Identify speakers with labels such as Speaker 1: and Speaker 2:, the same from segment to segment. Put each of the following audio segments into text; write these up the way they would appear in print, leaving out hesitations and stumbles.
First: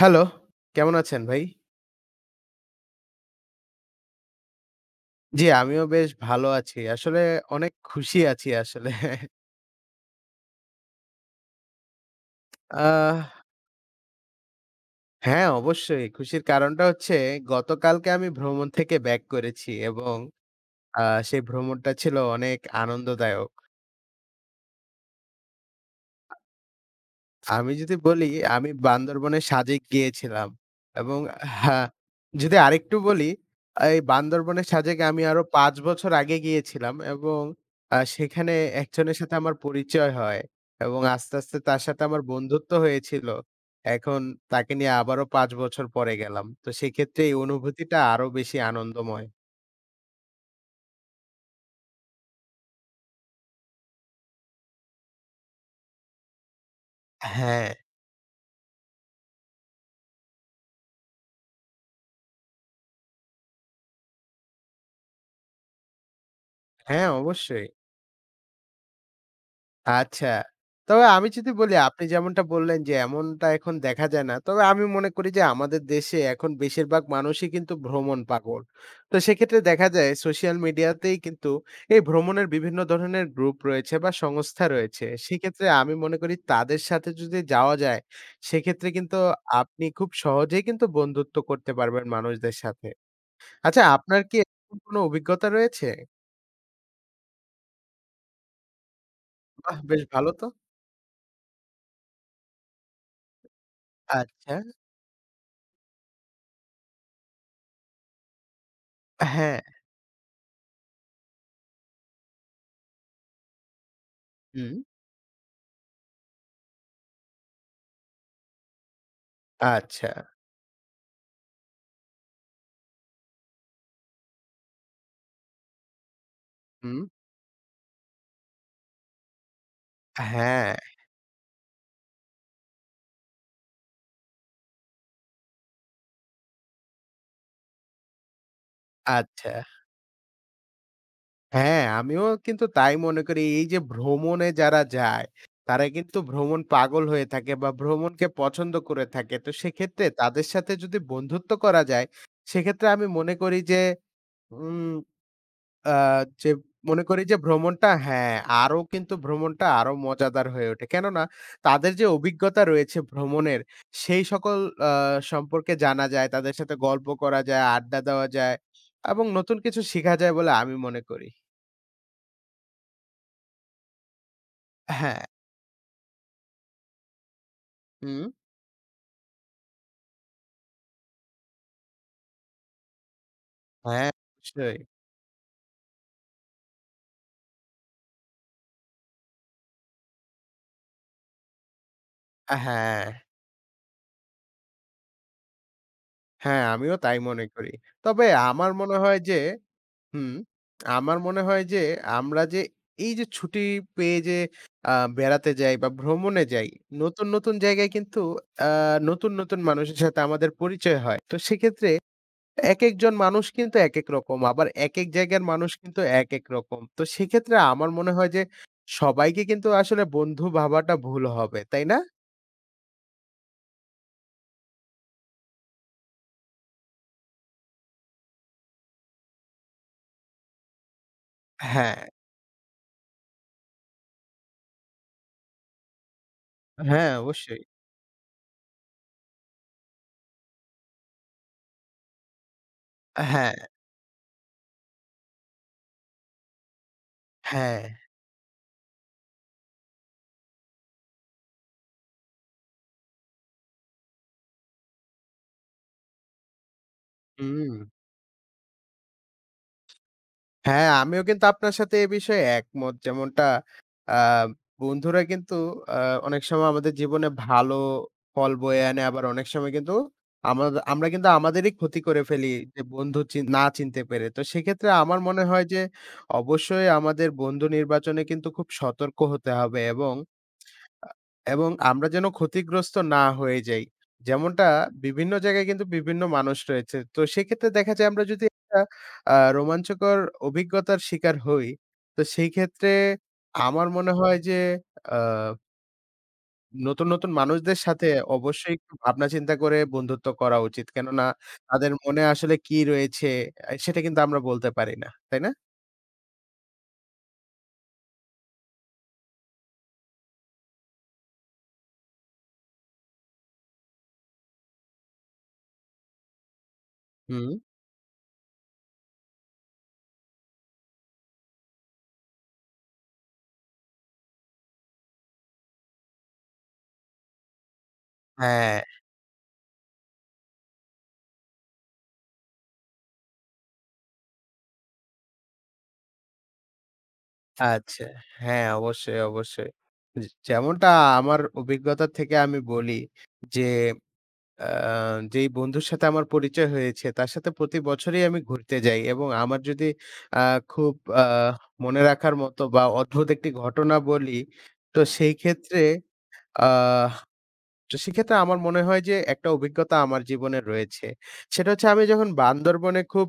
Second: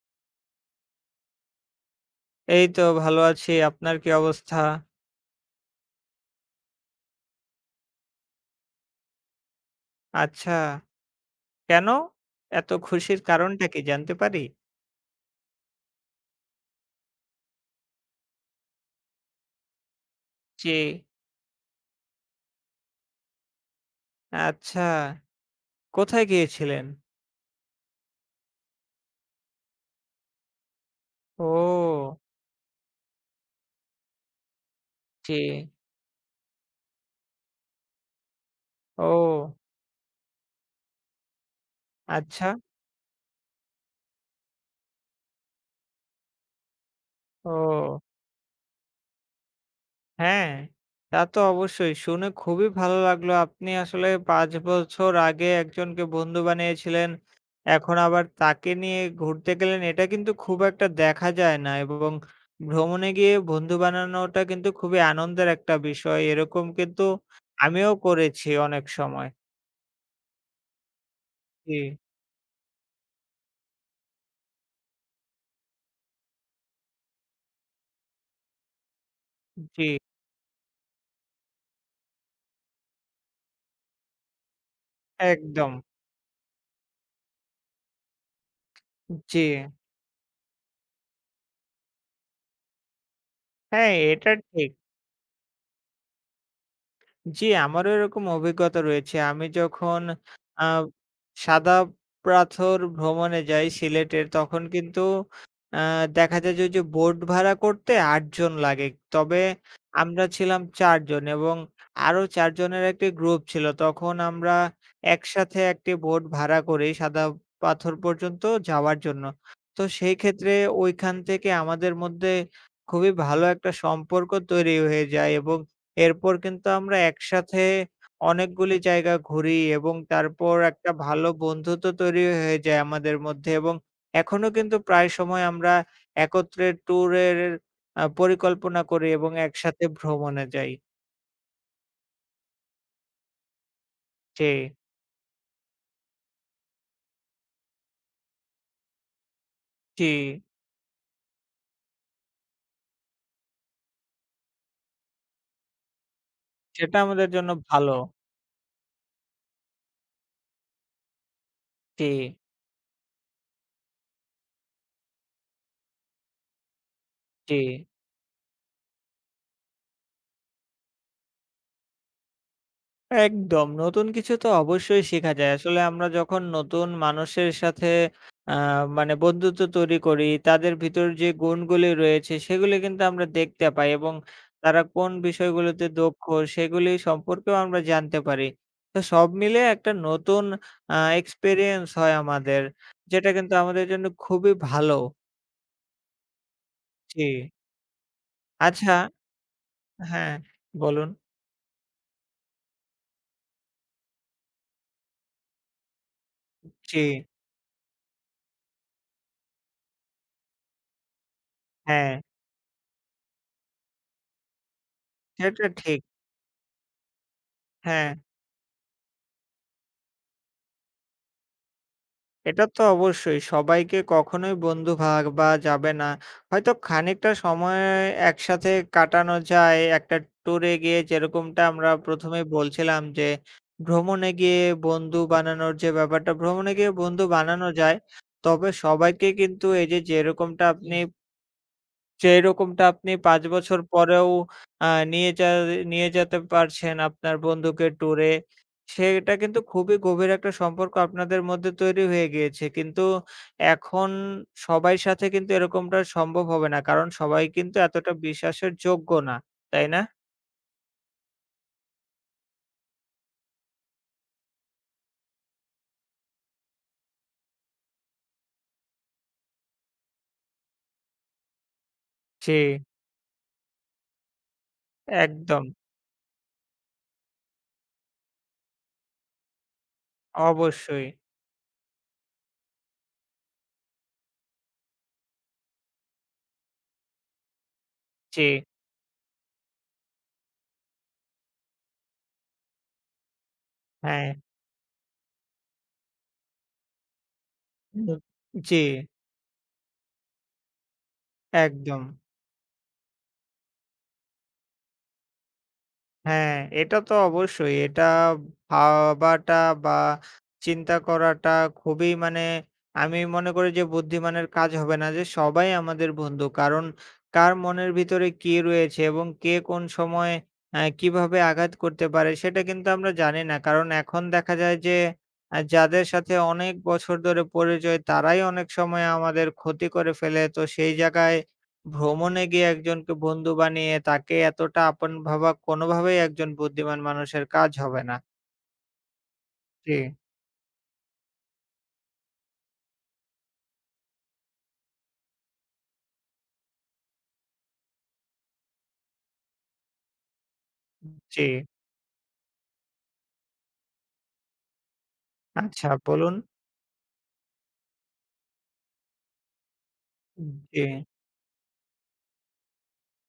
Speaker 1: Hello, কেমন আছেন ভাই?
Speaker 2: এই তো ভালো আছি। আপনার কি অবস্থা?
Speaker 1: জি, আমিও বেশ ভালো আছি। আসলে অনেক খুশি আছি আসলে।
Speaker 2: আচ্ছা, কেন? এত
Speaker 1: আহ
Speaker 2: খুশির কারণটা কি জানতে পারি?
Speaker 1: হ্যাঁ, অবশ্যই। খুশির কারণটা হচ্ছে গতকালকে আমি ভ্রমণ থেকে ব্যাক করেছি এবং
Speaker 2: জি,
Speaker 1: আ সেই ভ্রমণটা ছিল অনেক আনন্দদায়ক।
Speaker 2: আচ্ছা। কোথায় গিয়েছিলেন?
Speaker 1: আমি যদি বলি আমি বান্দরবনের সাজেক গিয়েছিলাম এবং হ্যাঁ,
Speaker 2: ও!
Speaker 1: যদি আরেকটু বলি এই বান্দরবনের সাজেক আমি
Speaker 2: জি,
Speaker 1: আরো ৫ বছর আগে গিয়েছিলাম এবং সেখানে একজনের সাথে আমার
Speaker 2: ও!
Speaker 1: পরিচয় হয় এবং আস্তে, আস্তে তার সাথে আমার
Speaker 2: আচ্ছা,
Speaker 1: বন্ধুত্ব হয়েছিল। এখন তাকে নিয়ে আবারও ৫ বছর পরে গেলাম। তো সেক্ষেত্রে এই অনুভূতিটা
Speaker 2: ও।
Speaker 1: আরো বেশি আনন্দময়।
Speaker 2: হ্যাঁ, তা তো অবশ্যই। শুনে খুবই ভালো লাগলো। আপনি আসলে ৫ বছর আগে একজনকে বন্ধু বানিয়েছিলেন।
Speaker 1: হ্যাঁ,
Speaker 2: এখন আবার তাকে নিয়ে ঘুরতে গেলেন। এটা কিন্তু খুব একটা দেখা যায় না এবং ভ্রমণে গিয়ে বন্ধু বানানোটা কিন্তু খুবই আনন্দের একটা বিষয়। এরকম কিন্তু
Speaker 1: হ্যাঁ অবশ্যই।
Speaker 2: আমিও করেছি অনেক সময়।
Speaker 1: আচ্ছা। তবে আমি যদি বলি
Speaker 2: জি,
Speaker 1: আপনি যেমনটা বললেন যে এমনটা এখন দেখা যায় না। তবে আমি মনে করি যে আমাদের দেশে এখন বেশিরভাগ মানুষই কিন্তু ভ্রমণ পাগল। তো সেক্ষেত্রে
Speaker 2: জি,
Speaker 1: দেখা যায় সোশ্যাল মিডিয়াতেই কিন্তু এই ভ্রমণের বিভিন্ন ধরনের গ্রুপ রয়েছে বা সংস্থা রয়েছে। সেক্ষেত্রে
Speaker 2: একদম।
Speaker 1: আমি মনে করি তাদের সাথে যদি যাওয়া যায়, সেক্ষেত্রে কিন্তু
Speaker 2: জি,
Speaker 1: আপনি খুব সহজেই কিন্তু বন্ধুত্ব করতে পারবেন মানুষদের সাথে। আচ্ছা
Speaker 2: হ্যাঁ,
Speaker 1: আপনার
Speaker 2: এটা
Speaker 1: কি
Speaker 2: ঠিক।
Speaker 1: এরকম কোনো অভিজ্ঞতা রয়েছে?
Speaker 2: জি, আমারও এরকম অভিজ্ঞতা রয়েছে। আমি
Speaker 1: বাহ!
Speaker 2: যখন
Speaker 1: বেশ ভালো তো।
Speaker 2: আ সাদা পাথর ভ্রমণে যাই সিলেটের,
Speaker 1: আচ্ছা।
Speaker 2: তখন কিন্তু আ দেখা যায় যে ওই যে বোট ভাড়া করতে ৮ জন লাগে। তবে
Speaker 1: হ্যাঁ।
Speaker 2: আমরা ছিলাম ৪ জন এবং আরো ৪ জনের একটি গ্রুপ ছিল। তখন আমরা
Speaker 1: হুম।
Speaker 2: একসাথে একটি বোট ভাড়া করি সাদা পাথর পর্যন্ত যাওয়ার জন্য। তো
Speaker 1: আচ্ছা।
Speaker 2: সেই ক্ষেত্রে ওইখান থেকে আমাদের মধ্যে খুবই ভালো একটা সম্পর্ক তৈরি হয়ে যায় এবং এরপর কিন্তু আমরা
Speaker 1: হুম,
Speaker 2: একসাথে অনেকগুলি জায়গা ঘুরি এবং তারপর
Speaker 1: হ্যাঁ,
Speaker 2: একটা ভালো বন্ধুত্ব তৈরি হয়ে যায় আমাদের মধ্যে এবং এখনো কিন্তু প্রায় সময় আমরা একত্রে ট্যুরের পরিকল্পনা করি এবং
Speaker 1: আচ্ছা।
Speaker 2: একসাথে ভ্রমণে যাই।
Speaker 1: হ্যাঁ, আমিও কিন্তু তাই মনে করি। এই যে
Speaker 2: জি,
Speaker 1: ভ্রমণে যারা যায়, তারা কিন্তু ভ্রমণ পাগল হয়ে থাকে বা ভ্রমণকে পছন্দ করে থাকে। তো সেক্ষেত্রে
Speaker 2: জি।
Speaker 1: তাদের সাথে যদি বন্ধুত্ব করা যায়, সেক্ষেত্রে আমি মনে করি যে উম আ যে
Speaker 2: সেটা
Speaker 1: মনে করি
Speaker 2: আমাদের
Speaker 1: যে
Speaker 2: জন্য
Speaker 1: ভ্রমণটা
Speaker 2: ভালো।
Speaker 1: হ্যাঁ, আরো কিন্তু ভ্রমণটা আরো মজাদার হয়ে ওঠে। কেননা তাদের যে
Speaker 2: জি,
Speaker 1: অভিজ্ঞতা রয়েছে ভ্রমণের, সেই সকল আ সম্পর্কে জানা যায়, তাদের সাথে গল্প করা
Speaker 2: জি।
Speaker 1: যায়, আড্ডা দেওয়া যায় এবং নতুন কিছু শিখা যায় বলে আমি মনে করি।
Speaker 2: একদম। নতুন কিছু তো অবশ্যই
Speaker 1: হ্যাঁ।
Speaker 2: শেখা যায়। আসলে আমরা যখন নতুন মানুষের সাথে
Speaker 1: হুম।
Speaker 2: আ মানে বন্ধুত্ব তৈরি করি, তাদের ভিতর যে গুণগুলি রয়েছে সেগুলি কিন্তু আমরা দেখতে পাই
Speaker 1: হ্যাঁ,
Speaker 2: এবং
Speaker 1: অবশ্যই।
Speaker 2: তারা কোন বিষয়গুলোতে দক্ষ সেগুলি সম্পর্কেও আমরা জানতে পারি। তো সব মিলে একটা নতুন আ এক্সপেরিয়েন্স হয় আমাদের।
Speaker 1: হ্যাঁ,
Speaker 2: যেটা কিন্তু আমাদের জন্য খুবই ভালো।
Speaker 1: হ্যাঁ, আমিও তাই
Speaker 2: জি।
Speaker 1: মনে করি। তবে আমার
Speaker 2: আচ্ছা
Speaker 1: মনে হয় যে হুম,
Speaker 2: হ্যাঁ, বলুন।
Speaker 1: আমার মনে হয় যে আমরা যে এই যে ছুটি পেয়ে যে আ বেড়াতে যাই বা ভ্রমণে যাই,
Speaker 2: জি,
Speaker 1: নতুন, নতুন জায়গায় কিন্তু আ নতুন, নতুন মানুষের সাথে আমাদের পরিচয় হয়। তো সেক্ষেত্রে
Speaker 2: হ্যাঁ,
Speaker 1: একেকজন মানুষ কিন্তু একেক রকম। আবার একেক জায়গার
Speaker 2: সেটা
Speaker 1: মানুষ
Speaker 2: ঠিক।
Speaker 1: কিন্তু একেক রকম। তো সেক্ষেত্রে আমার
Speaker 2: হ্যাঁ।
Speaker 1: মনে হয় যে সবাইকে কিন্তু আসলে বন্ধু ভাবাটা ভুল হবে, তাই না?
Speaker 2: এটা তো অবশ্যই। সবাইকে কখনোই বন্ধু ভাবা যাবে না। হয়তো খানিকটা সময় একসাথে কাটানো যায় একটা ট্যুরে গিয়ে যেরকমটা আমরা
Speaker 1: হ্যাঁ,
Speaker 2: ১ম এই বলছিলাম যে, ভ্রমণে গিয়ে বন্ধু বানানোর যে ব্যাপারটা, ভ্রমণে গিয়ে
Speaker 1: হ্যাঁ,
Speaker 2: বন্ধু
Speaker 1: অবশ্যই।
Speaker 2: বানানো যায়। তবে সবাইকে কিন্তু এই যে যেরকমটা আপনি ৫
Speaker 1: হ্যাঁ,
Speaker 2: বছর পরেও আ নিয়ে যা নিয়ে যেতে পারছেন আপনার
Speaker 1: হ্যাঁ,
Speaker 2: বন্ধুকে ট্যুরে, সেটা কিন্তু খুবই গভীর একটা সম্পর্ক আপনাদের মধ্যে তৈরি হয়ে গিয়েছে। কিন্তু এখন সবাই সাথে কিন্তু এরকমটা সম্ভব হবে না। কারণ সবাই
Speaker 1: হুম।
Speaker 2: কিন্তু এতটা বিশ্বাসের যোগ্য না। তাই না?
Speaker 1: হ্যাঁ, আমিও কিন্তু আপনার সাথে এ বিষয়ে একমত। যেমনটা আ বন্ধুরা কিন্তু আ অনেক সময় আমাদের জীবনে ভালো ফল বয়ে আনে। আবার অনেক সময় কিন্তু আমরা কিন্তু আমাদেরই ক্ষতি করে ফেলি
Speaker 2: জি,
Speaker 1: যে বন্ধু চিনতে পেরে। তো সেক্ষেত্রে আমার মনে হয়
Speaker 2: একদম।
Speaker 1: যে অবশ্যই আমাদের বন্ধু নির্বাচনে কিন্তু খুব সতর্ক হতে হবে এবং
Speaker 2: অবশ্যই।
Speaker 1: এবং আমরা যেন ক্ষতিগ্রস্ত না হয়ে যাই। যেমনটা বিভিন্ন জায়গায় কিন্তু বিভিন্ন মানুষ রয়েছে। তো সেক্ষেত্রে দেখা যায় আমরা
Speaker 2: জি,
Speaker 1: যদি একটা রোমাঞ্চকর অভিজ্ঞতার শিকার হই, তো সেই ক্ষেত্রে আমার মনে
Speaker 2: হ্যাঁ।
Speaker 1: হয় যে আ নতুন, নতুন মানুষদের সাথে অবশ্যই
Speaker 2: জি,
Speaker 1: একটু ভাবনা চিন্তা করে বন্ধুত্ব করা উচিত। কেননা তাদের
Speaker 2: একদম।
Speaker 1: মনে আসলে কি রয়েছে, সেটা কিন্তু আমরা বলতে পারি না। তাই না?
Speaker 2: হ্যাঁ, এটা তো অবশ্যই। এটা ভাবাটা বা চিন্তা করাটা খুবই মানে আমি মনে করি যে বুদ্ধিমানের কাজ হবে না যে সবাই আমাদের বন্ধু। কারণ
Speaker 1: হুম।
Speaker 2: কার মনের ভিতরে কি রয়েছে এবং কে কোন সময় কিভাবে আঘাত করতে পারে সেটা কিন্তু আমরা জানি না। কারণ এখন দেখা যায় যে যাদের সাথে অনেক বছর ধরে পরিচয় তারাই অনেক
Speaker 1: হ্যাঁ।
Speaker 2: সময় আমাদের ক্ষতি করে ফেলে। তো সেই জায়গায় ভ্রমণে গিয়ে একজনকে বন্ধু বানিয়ে তাকে এতটা আপন ভাবা কোনোভাবেই একজন বুদ্ধিমান মানুষের কাজ
Speaker 1: আচ্ছা।
Speaker 2: হবে না।
Speaker 1: হ্যাঁ, অবশ্যই, অবশ্যই।
Speaker 2: জি,
Speaker 1: যে যেমনটা আমার অভিজ্ঞতা থেকে আমি বলি যে, আ যেই বন্ধুর সাথে আমার পরিচয় হয়েছে, তার সাথে প্রতি বছরই আমি ঘুরতে যাই এবং আমার যদি আ খুব আ
Speaker 2: জি।
Speaker 1: মনে রাখার মতো বা অদ্ভুত একটি ঘটনা বলি, তো সেই ক্ষেত্রে
Speaker 2: আচ্ছা বলুন।
Speaker 1: আহ তো সেক্ষেত্রে আমার মনে হয় যে একটা অভিজ্ঞতা আমার জীবনে
Speaker 2: জি,
Speaker 1: রয়েছে। সেটা হচ্ছে আমি যখন বান্দরবনে খুব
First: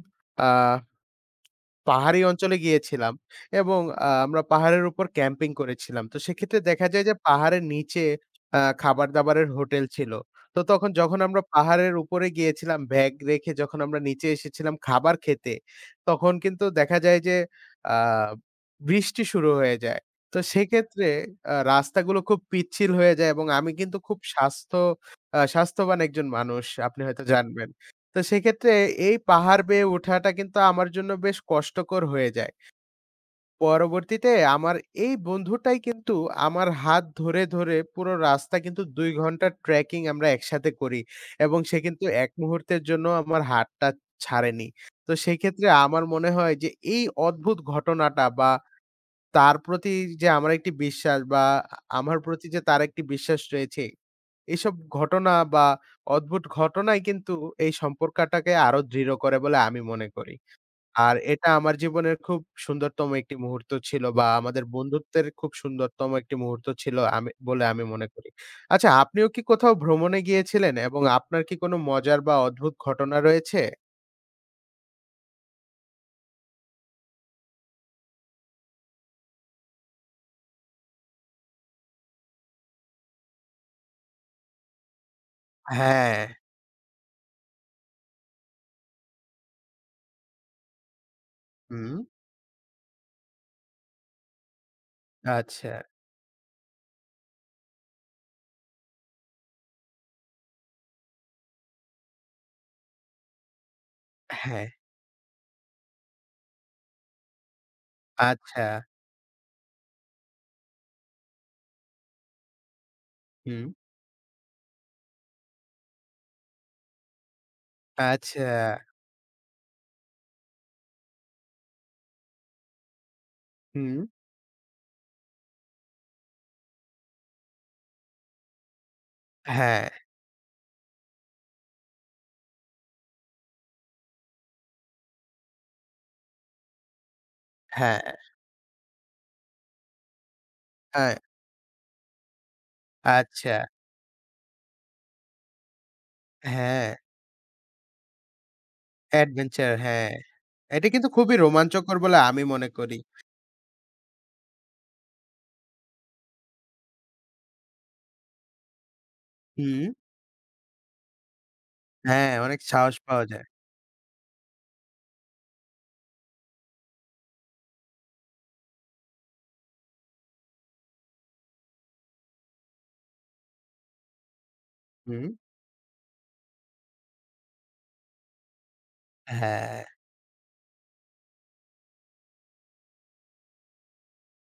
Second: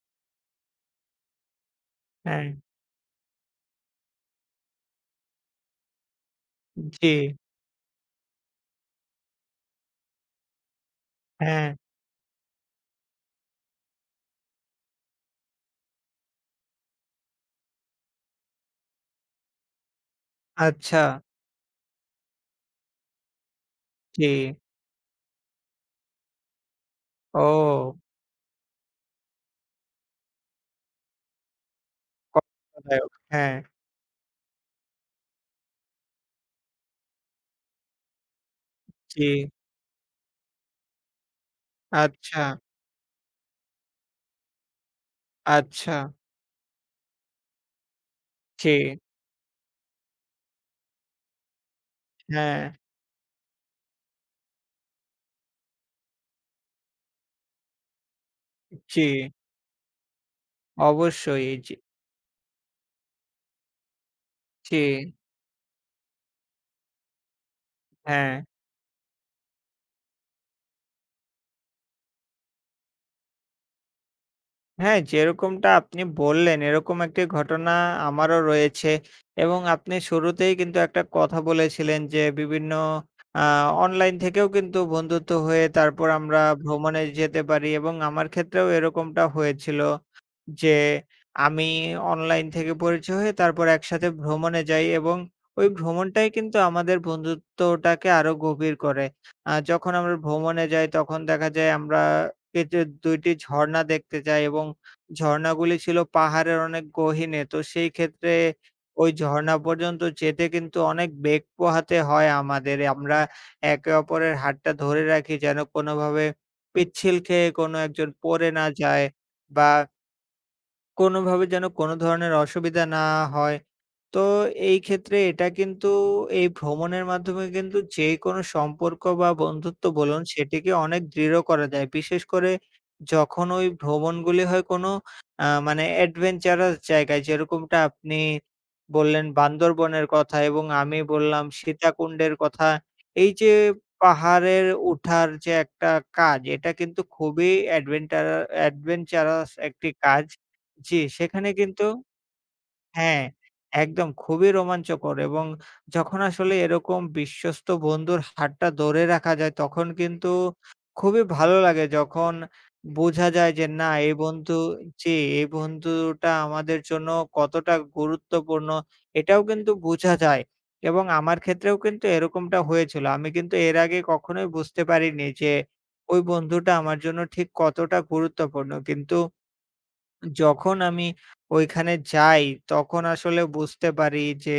Speaker 1: আ পাহাড়ি
Speaker 2: হ্যাঁ,
Speaker 1: অঞ্চলে গিয়েছিলাম এবং আমরা পাহাড়ের উপর ক্যাম্পিং করেছিলাম। তো সেক্ষেত্রে দেখা যায়
Speaker 2: জি,
Speaker 1: যে পাহাড়ের নিচে খাবার-দাবারের হোটেল ছিল। তো তখন যখন আমরা
Speaker 2: হ্যাঁ,
Speaker 1: পাহাড়ের উপরে গিয়েছিলাম ব্যাগ রেখে যখন আমরা নিচে এসেছিলাম খাবার খেতে, তখন কিন্তু দেখা যায় যে আ বৃষ্টি শুরু হয়ে যায়। তো
Speaker 2: আচ্ছা,
Speaker 1: সেক্ষেত্রে রাস্তাগুলো খুব পিচ্ছিল হয়ে যায় এবং আমি কিন্তু খুব
Speaker 2: জি।
Speaker 1: স্বাস্থ্যবান একজন মানুষ। আপনি হয়তো জানবেন।
Speaker 2: ও
Speaker 1: তো সেক্ষেত্রে এই পাহাড় বেয়ে ওঠাটা কিন্তু আমার জন্য বেশ কষ্টকর হয়ে যায়।
Speaker 2: কষ্টদায়ক। হ্যাঁ,
Speaker 1: পরবর্তীতে আমার এই বন্ধুটাই কিন্তু আমার হাত ধরে, ধরে পুরো রাস্তা কিন্তু ২
Speaker 2: জি,
Speaker 1: ঘন্টার ট্রেকিং আমরা একসাথে করি এবং সে কিন্তু এক
Speaker 2: আচ্ছা,
Speaker 1: মুহূর্তের জন্য আমার হাতটা ছাড়েনি। তো সেক্ষেত্রে
Speaker 2: আচ্ছা,
Speaker 1: আমার মনে হয় যে এই অদ্ভুত ঘটনাটা বা
Speaker 2: জি,
Speaker 1: তার প্রতি যে আমার একটি বিশ্বাস বা আমার প্রতি
Speaker 2: হ্যাঁ,
Speaker 1: যে তার একটি বিশ্বাস রয়েছে, এইসব ঘটনা বা অদ্ভুত ঘটনাই কিন্তু এই সম্পর্কটাকে আরো
Speaker 2: জি,
Speaker 1: দৃঢ় করে বলে আমি মনে করি। আর
Speaker 2: অবশ্যই।
Speaker 1: এটা
Speaker 2: জি,
Speaker 1: আমার জীবনের খুব সুন্দরতম একটি মুহূর্ত ছিল বা আমাদের
Speaker 2: জি,
Speaker 1: বন্ধুত্বের খুব সুন্দরতম একটি মুহূর্ত ছিল আমি বলে আমি মনে করি।
Speaker 2: হ্যাঁ।
Speaker 1: আচ্ছা, আপনিও কি কোথাও ভ্রমণে গিয়েছিলেন এবং আপনার কি কোনো মজার বা অদ্ভুত ঘটনা রয়েছে?
Speaker 2: হ্যাঁ, যেরকমটা আপনি বললেন এরকম একটি ঘটনা আমারও রয়েছে এবং আপনি শুরুতেই কিন্তু একটা কথা বলেছিলেন যে বিভিন্ন আ অনলাইন থেকেও কিন্তু বন্ধুত্ব হয়ে তারপর
Speaker 1: হ্যাঁ।
Speaker 2: আমরা ভ্রমণে যেতে পারি এবং আমার ক্ষেত্রেও এরকমটা হয়েছিল। যে আমি
Speaker 1: হুম।
Speaker 2: অনলাইন থেকে পরিচয় হয়ে তারপর একসাথে ভ্রমণে যাই এবং ওই
Speaker 1: আচ্ছা।
Speaker 2: ভ্রমণটাই কিন্তু আমাদের বন্ধুত্বটাকে আরো গভীর করে। যখন আমরা ভ্রমণে যাই তখন দেখা যায় আমরা এতে ২টি টি ঝর্ণা দেখতে যাই এবং
Speaker 1: হ্যাঁ।
Speaker 2: ঝর্ণাগুলি ছিল পাহাড়ের অনেক গহীনে। তো সেই ক্ষেত্রে
Speaker 1: আচ্ছা।
Speaker 2: ওই ঝর্ণা পর্যন্ত যেতে কিন্তু অনেক বেগ পোহাতে হয় আমাদের। আমরা
Speaker 1: হুম।
Speaker 2: একে অপরের হাতটা ধরে রাখি যেন কোনোভাবে পিচ্ছিল খেয়ে কোনো একজন
Speaker 1: আচ্ছা।
Speaker 2: পড়ে না যায় বা কোনোভাবে যেন কোনো ধরনের অসুবিধা না হয়।
Speaker 1: হুম।
Speaker 2: তো এই ক্ষেত্রে এটা কিন্তু এই ভ্রমণের মাধ্যমে কিন্তু যেকোনো সম্পর্ক বা
Speaker 1: হ্যাঁ,
Speaker 2: বন্ধুত্ব বলুন সেটিকে অনেক দৃঢ় করা যায়। বিশেষ করে যখন ওই ভ্রমণগুলি হয় কোনো মানে অ্যাডভেঞ্চারাস জায়গায় যেরকমটা
Speaker 1: হ্যাঁ,
Speaker 2: আপনি বললেন বান্দরবনের কথা এবং আমি
Speaker 1: হ্যাঁ,
Speaker 2: বললাম সীতাকুণ্ডের কথা। এই যে
Speaker 1: আচ্ছা।
Speaker 2: পাহাড়ের ওঠার যে একটা কাজ এটা
Speaker 1: হ্যাঁ,
Speaker 2: কিন্তু খুবই অ্যাডভেঞ্চারাস
Speaker 1: অ্যাডভেঞ্চার
Speaker 2: একটি
Speaker 1: হ্যাঁ।
Speaker 2: কাজ।
Speaker 1: এটা
Speaker 2: জি,
Speaker 1: কিন্তু খুবই
Speaker 2: সেখানে কিন্তু
Speaker 1: রোমাঞ্চকর বলে আমি মনে করি।
Speaker 2: হ্যাঁ, একদম খুবই রোমাঞ্চকর এবং যখন আসলে এরকম বিশ্বস্ত বন্ধুর হাতটা ধরে রাখা যায়
Speaker 1: হুম।
Speaker 2: তখন কিন্তু খুবই ভালো লাগে
Speaker 1: হ্যাঁ,
Speaker 2: যখন
Speaker 1: অনেক সাহস পাওয়া
Speaker 2: বোঝা
Speaker 1: যায়।
Speaker 2: যায় যে না এই বন্ধু জি, এই বন্ধুটা আমাদের জন্য কতটা গুরুত্বপূর্ণ এটাও কিন্তু বোঝা যায়। এবং আমার ক্ষেত্রেও কিন্তু এরকমটা হয়েছিল। আমি কিন্তু এর আগে কখনোই বুঝতে
Speaker 1: হুম।
Speaker 2: পারিনি যে ওই বন্ধুটা আমার জন্য ঠিক কতটা গুরুত্বপূর্ণ। কিন্তু
Speaker 1: হ্যাঁ,
Speaker 2: যখন আমি ওইখানে যাই, তখন আসলে বুঝতে পারি যে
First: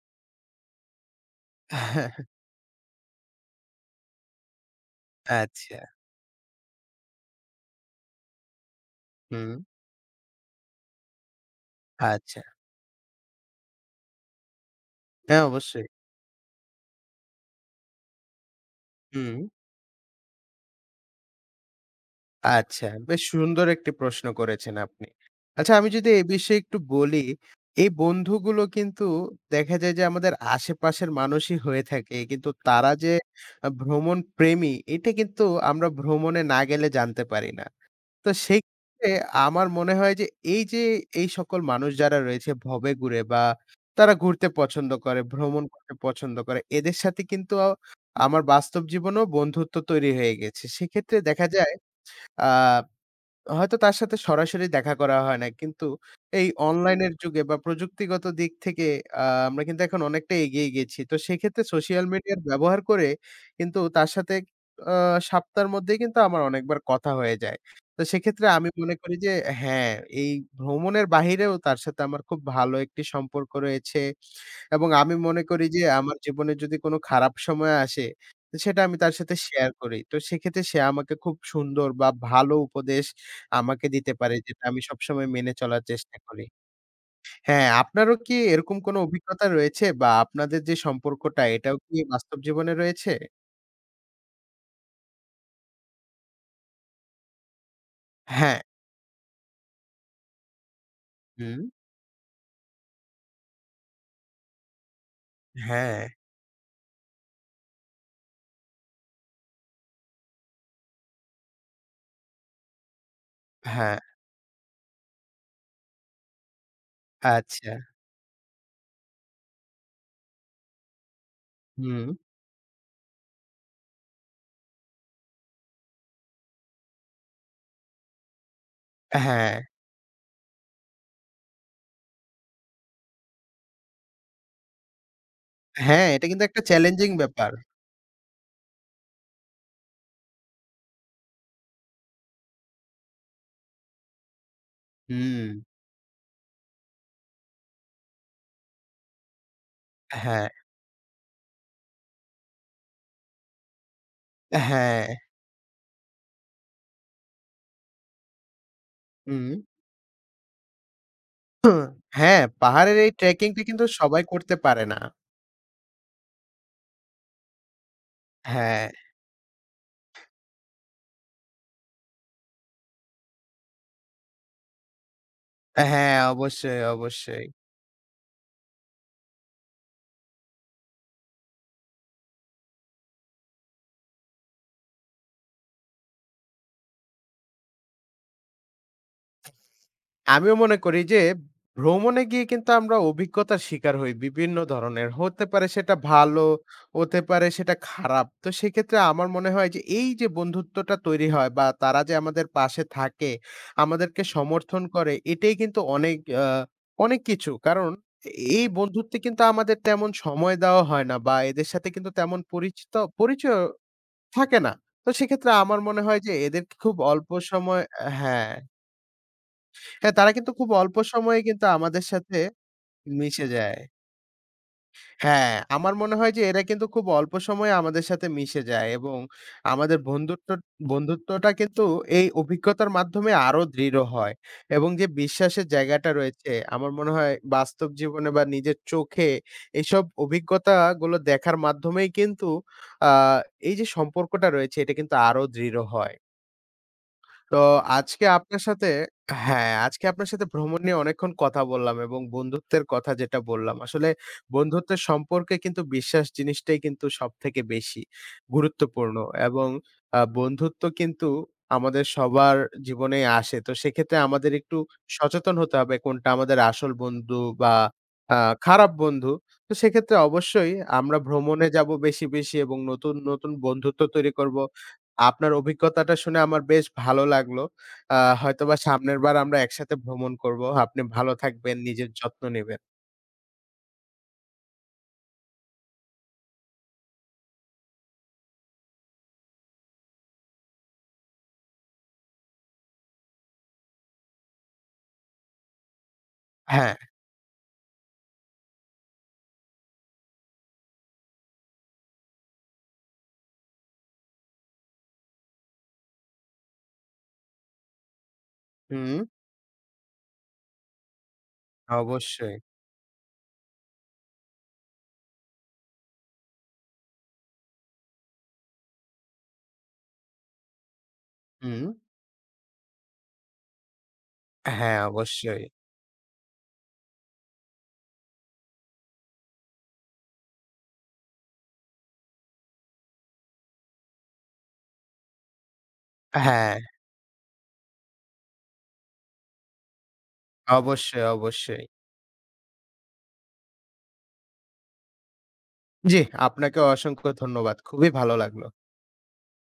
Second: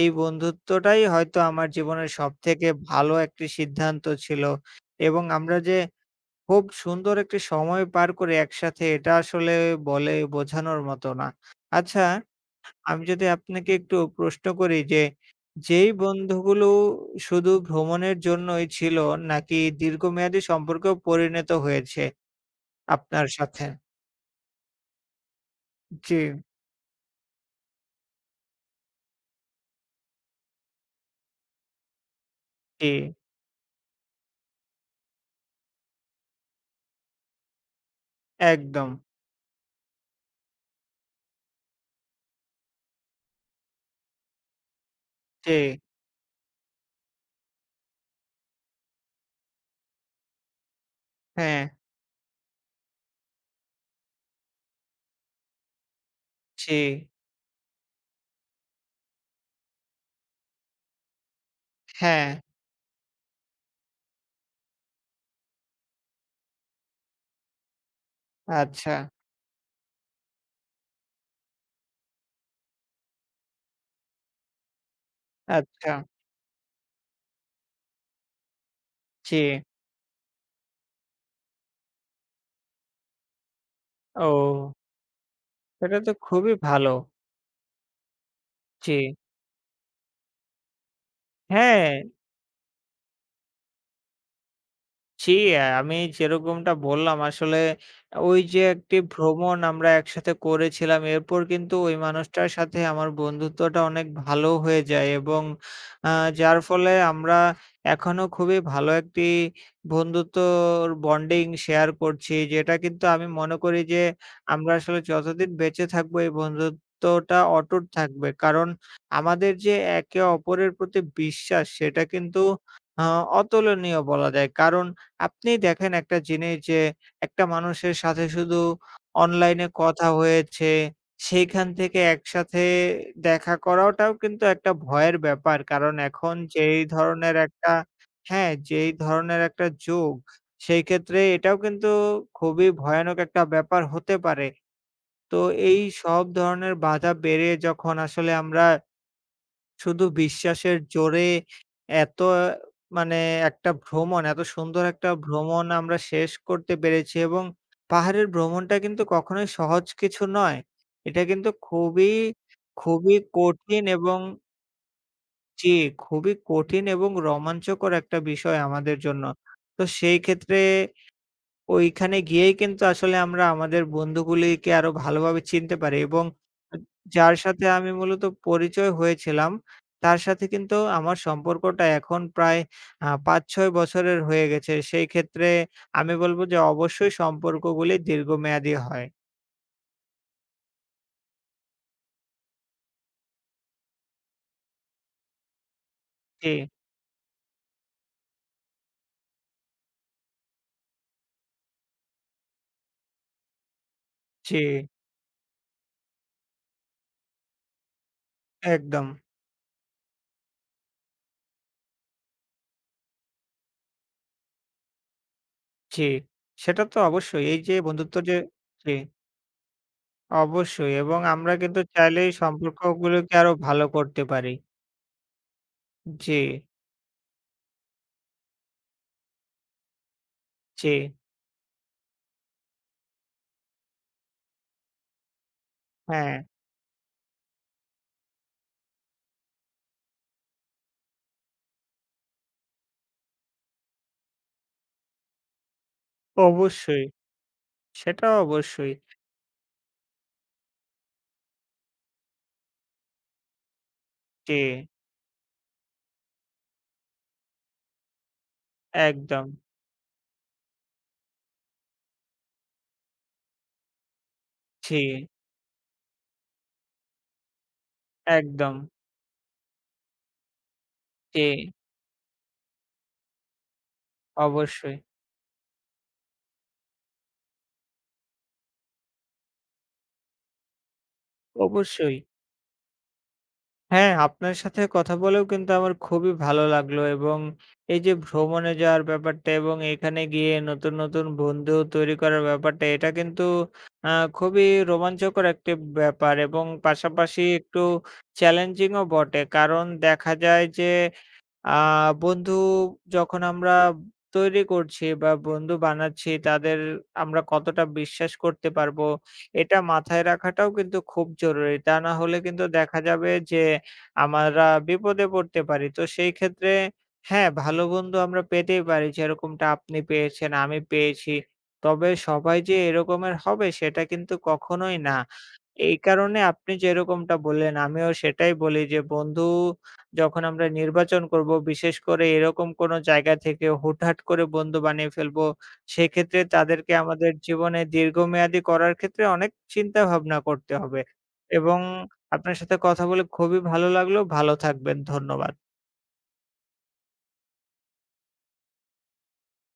Speaker 2: এই বন্ধুত্বটাই হয়তো আমার জীবনের সবথেকে ভালো একটি সিদ্ধান্ত ছিল। এবং আমরা
Speaker 1: আচ্ছা।
Speaker 2: যে খুব সুন্দর একটি সময় পার করি একসাথে এটা
Speaker 1: হুম,
Speaker 2: আসলে বলে বোঝানোর মতো না। আচ্ছা,
Speaker 1: আচ্ছা।
Speaker 2: আমি যদি আপনাকে একটু প্রশ্ন করি যে,
Speaker 1: হ্যাঁ, অবশ্যই।
Speaker 2: যেই বন্ধুগুলো শুধু ভ্রমণের জন্যই ছিল
Speaker 1: হুম।
Speaker 2: নাকি দীর্ঘমেয়াদী সম্পর্কেও পরিণত হয়েছে
Speaker 1: আচ্ছা, বেশ
Speaker 2: আপনার সাথে?
Speaker 1: সুন্দর একটি প্রশ্ন করেছেন আপনি। আচ্ছা, আমি যদি
Speaker 2: জি,
Speaker 1: এ বিষয়ে একটু বলি, এই বন্ধুগুলো কিন্তু দেখা যায় যে আমাদের আশেপাশের মানুষই হয়ে থাকে। কিন্তু
Speaker 2: জি,
Speaker 1: তারা যে ভ্রমণ প্রেমী, এটা কিন্তু আমরা ভ্রমণে না গেলে জানতে পারি না। তো
Speaker 2: একদম।
Speaker 1: সেক্ষেত্রে আমার মনে হয় যে এই যে এই সকল মানুষ যারা রয়েছে ভবেঘুরে বা তারা ঘুরতে পছন্দ করে,
Speaker 2: জি,
Speaker 1: ভ্রমণ করতে পছন্দ করে, এদের সাথে কিন্তু আমার বাস্তব জীবনেও বন্ধুত্ব তৈরি হয়ে গেছে। সেক্ষেত্রে দেখা
Speaker 2: হ্যাঁ,
Speaker 1: যায় আ হয়তো তার সাথে সরাসরি দেখা করা হয় না। কিন্তু এই
Speaker 2: জি,
Speaker 1: অনলাইনের যুগে বা প্রযুক্তিগত দিক থেকে আ আমরা কিন্তু এখন অনেকটা এগিয়ে গেছি। তো সেক্ষেত্রে সোশ্যাল
Speaker 2: হ্যাঁ,
Speaker 1: মিডিয়ার ব্যবহার করে কিন্তু তার সাথে আ সপ্তাহের মধ্যেই কিন্তু আমার অনেকবার কথা হয়ে যায়। তো সেক্ষেত্রে আমি
Speaker 2: আচ্ছা,
Speaker 1: মনে করি যে হ্যাঁ, এই ভ্রমণের বাহিরেও তার সাথে আমার খুব ভালো একটি সম্পর্ক রয়েছে এবং আমি মনে করি যে
Speaker 2: আচ্ছা,
Speaker 1: আমার জীবনে যদি কোনো খারাপ সময় আসে, তো সেটা আমি তার সাথে
Speaker 2: জি।
Speaker 1: শেয়ার করি। তো সেক্ষেত্রে সে আমাকে খুব সুন্দর বা ভালো উপদেশ আমাকে দিতে পারে যেটা
Speaker 2: ও!
Speaker 1: আমি সবসময় মেনে চলার
Speaker 2: এটা তো
Speaker 1: চেষ্টা করি।
Speaker 2: খুবই ভালো।
Speaker 1: হ্যাঁ, আপনারও কি এরকম
Speaker 2: জি,
Speaker 1: কোনো অভিজ্ঞতা রয়েছে বা আপনাদের যে সম্পর্কটা এটাও
Speaker 2: হ্যাঁ।
Speaker 1: কি বাস্তব জীবনে রয়েছে?
Speaker 2: জি, আমি যেরকমটা বললাম আসলে ওই
Speaker 1: হ্যাঁ,
Speaker 2: যে একটি ভ্রমণ আমরা একসাথে করেছিলাম এরপর
Speaker 1: হুম,
Speaker 2: কিন্তু ওই মানুষটার সাথে আমার বন্ধুত্বটা অনেক ভালো হয়ে যায় এবং
Speaker 1: হ্যাঁ,
Speaker 2: যার ফলে আমরা এখনো খুবই ভালো একটি বন্ধুত্বর বন্ডিং শেয়ার করছি যেটা কিন্তু আমি মনে করি
Speaker 1: হ্যাঁ,
Speaker 2: যে আমরা আসলে যতদিন বেঁচে থাকবো এই বন্ধুত্বটা
Speaker 1: আচ্ছা,
Speaker 2: অটুট থাকবে কারণ আমাদের যে একে অপরের প্রতি বিশ্বাস সেটা
Speaker 1: হুম,
Speaker 2: কিন্তু অতুলনীয় বলা যায় কারণ আপনি দেখেন একটা জিনিস যে একটা মানুষের সাথে শুধু
Speaker 1: হ্যাঁ,
Speaker 2: অনলাইনে কথা হয়েছে, সেইখান থেকে একসাথে দেখা করাটাও কিন্তু একটা ভয়ের ব্যাপার। কারণ
Speaker 1: হ্যাঁ, এটা
Speaker 2: এখন
Speaker 1: কিন্তু একটা
Speaker 2: যেই
Speaker 1: চ্যালেঞ্জিং
Speaker 2: ধরনের
Speaker 1: ব্যাপার।
Speaker 2: একটা হ্যাঁ, যেই ধরনের একটা যুগ, সেই ক্ষেত্রে এটাও কিন্তু খুবই ভয়ানক একটা ব্যাপার হতে পারে। তো
Speaker 1: হুম,
Speaker 2: এই সব ধরনের বাধা পেরিয়ে যখন আসলে আমরা শুধু
Speaker 1: হ্যাঁ,
Speaker 2: বিশ্বাসের জোরে এত মানে একটা ভ্রমণ, এত সুন্দর
Speaker 1: হ্যাঁ,
Speaker 2: একটা ভ্রমণ আমরা শেষ করতে পেরেছি এবং পাহাড়ের ভ্রমণটা কিন্তু
Speaker 1: হুম,
Speaker 2: কখনোই সহজ কিছু নয়। এটা কিন্তু খুবই,
Speaker 1: হ্যাঁ, পাহাড়ের এই
Speaker 2: খুবই
Speaker 1: ট্রেকিংটা
Speaker 2: কঠিন
Speaker 1: কিন্তু
Speaker 2: এবং
Speaker 1: সবাই করতে পারে না।
Speaker 2: জি, খুবই কঠিন এবং রোমাঞ্চকর একটা বিষয়
Speaker 1: হ্যাঁ,
Speaker 2: আমাদের জন্য। তো সেই ক্ষেত্রে ওইখানে গিয়েই কিন্তু আসলে আমরা আমাদের বন্ধুগুলিকে আরো ভালোভাবে চিনতে পারি
Speaker 1: হ্যাঁ,
Speaker 2: এবং
Speaker 1: অবশ্যই,
Speaker 2: যার
Speaker 1: অবশ্যই।
Speaker 2: সাথে আমি মূলত পরিচয় হয়েছিলাম, তার সাথে কিন্তু আমার সম্পর্কটা এখন প্রায় ৫-৬ বছরের হয়ে গেছে। সেই ক্ষেত্রে আমি বলব যে অবশ্যই সম্পর্কগুলি দীর্ঘমেয়াদী হয়।
Speaker 1: আমিও মনে করি যে ভ্রমণে গিয়ে কিন্তু আমরা অভিজ্ঞতার শিকার হই বিভিন্ন ধরনের। হতে পারে সেটা ভালো,
Speaker 2: জি,
Speaker 1: হতে পারে সেটা খারাপ। তো সেক্ষেত্রে আমার মনে হয় যে এই যে বন্ধুত্বটা তৈরি হয় বা তারা যে আমাদের পাশে থাকে, আমাদেরকে
Speaker 2: জি,
Speaker 1: সমর্থন করে এটাই কিন্তু অনেক আ অনেক কিছু। কারণ এই
Speaker 2: একদম।
Speaker 1: বন্ধুত্বে কিন্তু আমাদের তেমন সময় দেওয়া হয় না বা এদের সাথে কিন্তু তেমন পরিচিত পরিচয়ও থাকে না। তো সেক্ষেত্রে আমার মনে
Speaker 2: জি,
Speaker 1: হয় যে এদেরকে
Speaker 2: সেটা
Speaker 1: খুব
Speaker 2: তো
Speaker 1: অল্প
Speaker 2: অবশ্যই। এই যে
Speaker 1: সময়
Speaker 2: বন্ধুত্ব যে
Speaker 1: হ্যাঁ।
Speaker 2: জি,
Speaker 1: হ্যাঁ, তারা কিন্তু খুব
Speaker 2: অবশ্যই
Speaker 1: অল্প
Speaker 2: এবং
Speaker 1: সময়ে
Speaker 2: আমরা
Speaker 1: কিন্তু
Speaker 2: কিন্তু
Speaker 1: আমাদের
Speaker 2: চাইলেই
Speaker 1: সাথে
Speaker 2: সম্পর্কগুলোকে
Speaker 1: মিশে
Speaker 2: আরো
Speaker 1: যায়।
Speaker 2: ভালো করতে পারি।
Speaker 1: হ্যাঁ, আমার মনে হয়
Speaker 2: জি,
Speaker 1: যে এরা কিন্তু খুব অল্প সময়ে আমাদের সাথে মিশে যায় এবং আমাদের
Speaker 2: জি,
Speaker 1: বন্ধুত্বটা কিন্তু এই অভিজ্ঞতার মাধ্যমে আরো দৃঢ় হয় এবং যে বিশ্বাসের জায়গাটা
Speaker 2: হ্যাঁ।
Speaker 1: রয়েছে আমার মনে হয় বাস্তব জীবনে বা নিজের চোখে এইসব অভিজ্ঞতাগুলো দেখার মাধ্যমেই কিন্তু আ এই যে সম্পর্কটা রয়েছে এটা কিন্তু আরো দৃঢ় হয়।
Speaker 2: অবশ্যই,
Speaker 1: তো আজকে
Speaker 2: সেটা
Speaker 1: আপনার সাথে
Speaker 2: অবশ্যই।
Speaker 1: হ্যাঁ, আজকে আপনার সাথে ভ্রমণ নিয়ে অনেকক্ষণ কথা বললাম এবং বন্ধুত্বের কথা যেটা বললাম। আসলে
Speaker 2: জি,
Speaker 1: বন্ধুত্বের সম্পর্কে কিন্তু বিশ্বাস জিনিসটাই কিন্তু সবথেকে বেশি গুরুত্বপূর্ণ
Speaker 2: একদম।
Speaker 1: এবং বন্ধুত্ব কিন্তু আমাদের সবার জীবনেই আসে। তো সেক্ষেত্রে আমাদের একটু
Speaker 2: জি,
Speaker 1: সচেতন হতে হবে কোনটা আমাদের আসল বন্ধু বা আ
Speaker 2: একদম।
Speaker 1: খারাপ বন্ধু। তো সেক্ষেত্রে অবশ্যই আমরা
Speaker 2: জি,
Speaker 1: ভ্রমণে যাবো বেশি, বেশি এবং নতুন, নতুন বন্ধুত্ব তৈরি করব।
Speaker 2: অবশ্যই,
Speaker 1: আপনার অভিজ্ঞতাটা শুনে আমার বেশ ভালো লাগলো। আ হয়তোবা সামনের বার আমরা একসাথে ভ্রমণ করব। আপনি ভালো থাকবেন, নিজের
Speaker 2: অবশ্যই।
Speaker 1: যত্ন নিবেন।
Speaker 2: হ্যাঁ, আপনার সাথে কথা বলেও কিন্তু আমার খুবই ভালো লাগলো এবং এই যে ভ্রমণে যাওয়ার ব্যাপারটা এবং এখানে গিয়ে নতুন, নতুন বন্ধু তৈরি করার ব্যাপারটা এটা কিন্তু আ খুবই রোমাঞ্চকর একটি ব্যাপার এবং
Speaker 1: হ্যাঁ,
Speaker 2: পাশাপাশি একটু চ্যালেঞ্জিং ও বটে। কারণ দেখা যায় যে আ বন্ধু যখন আমরা তৈরি করছি বা বন্ধু বানাচ্ছি তাদের আমরা কতটা বিশ্বাস করতে পারবো
Speaker 1: হুম,
Speaker 2: এটা মাথায় রাখাটাও কিন্তু খুব জরুরি। তা না হলে
Speaker 1: অবশ্যই।
Speaker 2: কিন্তু দেখা যাবে যে আমরা বিপদে পড়তে পারি। তো সেই ক্ষেত্রে হ্যাঁ, ভালো বন্ধু আমরা পেতেই পারি যেরকমটা আপনি পেয়েছেন, আমি পেয়েছি।
Speaker 1: হুম,
Speaker 2: তবে সবাই যে এরকমের হবে সেটা কিন্তু কখনোই
Speaker 1: হ্যাঁ,
Speaker 2: না।
Speaker 1: অবশ্যই।
Speaker 2: এই কারণে আপনি যেরকমটা বললেন আমিও সেটাই বলি যে বন্ধু যখন আমরা নির্বাচন করব, বিশেষ করে এরকম কোনো জায়গা থেকে হুটহাট করে বন্ধু বানিয়ে ফেলবো, সেক্ষেত্রে
Speaker 1: হ্যাঁ,
Speaker 2: তাদেরকে আমাদের জীবনে দীর্ঘমেয়াদী করার ক্ষেত্রে অনেক চিন্তা ভাবনা করতে হবে
Speaker 1: অবশ্যই,
Speaker 2: এবং
Speaker 1: অবশ্যই।
Speaker 2: আপনার সাথে কথা বলে খুবই ভালো লাগলো। ভালো থাকবেন। ধন্যবাদ।
Speaker 1: জি, আপনাকেও অসংখ্য ধন্যবাদ। খুবই ভালো লাগলো।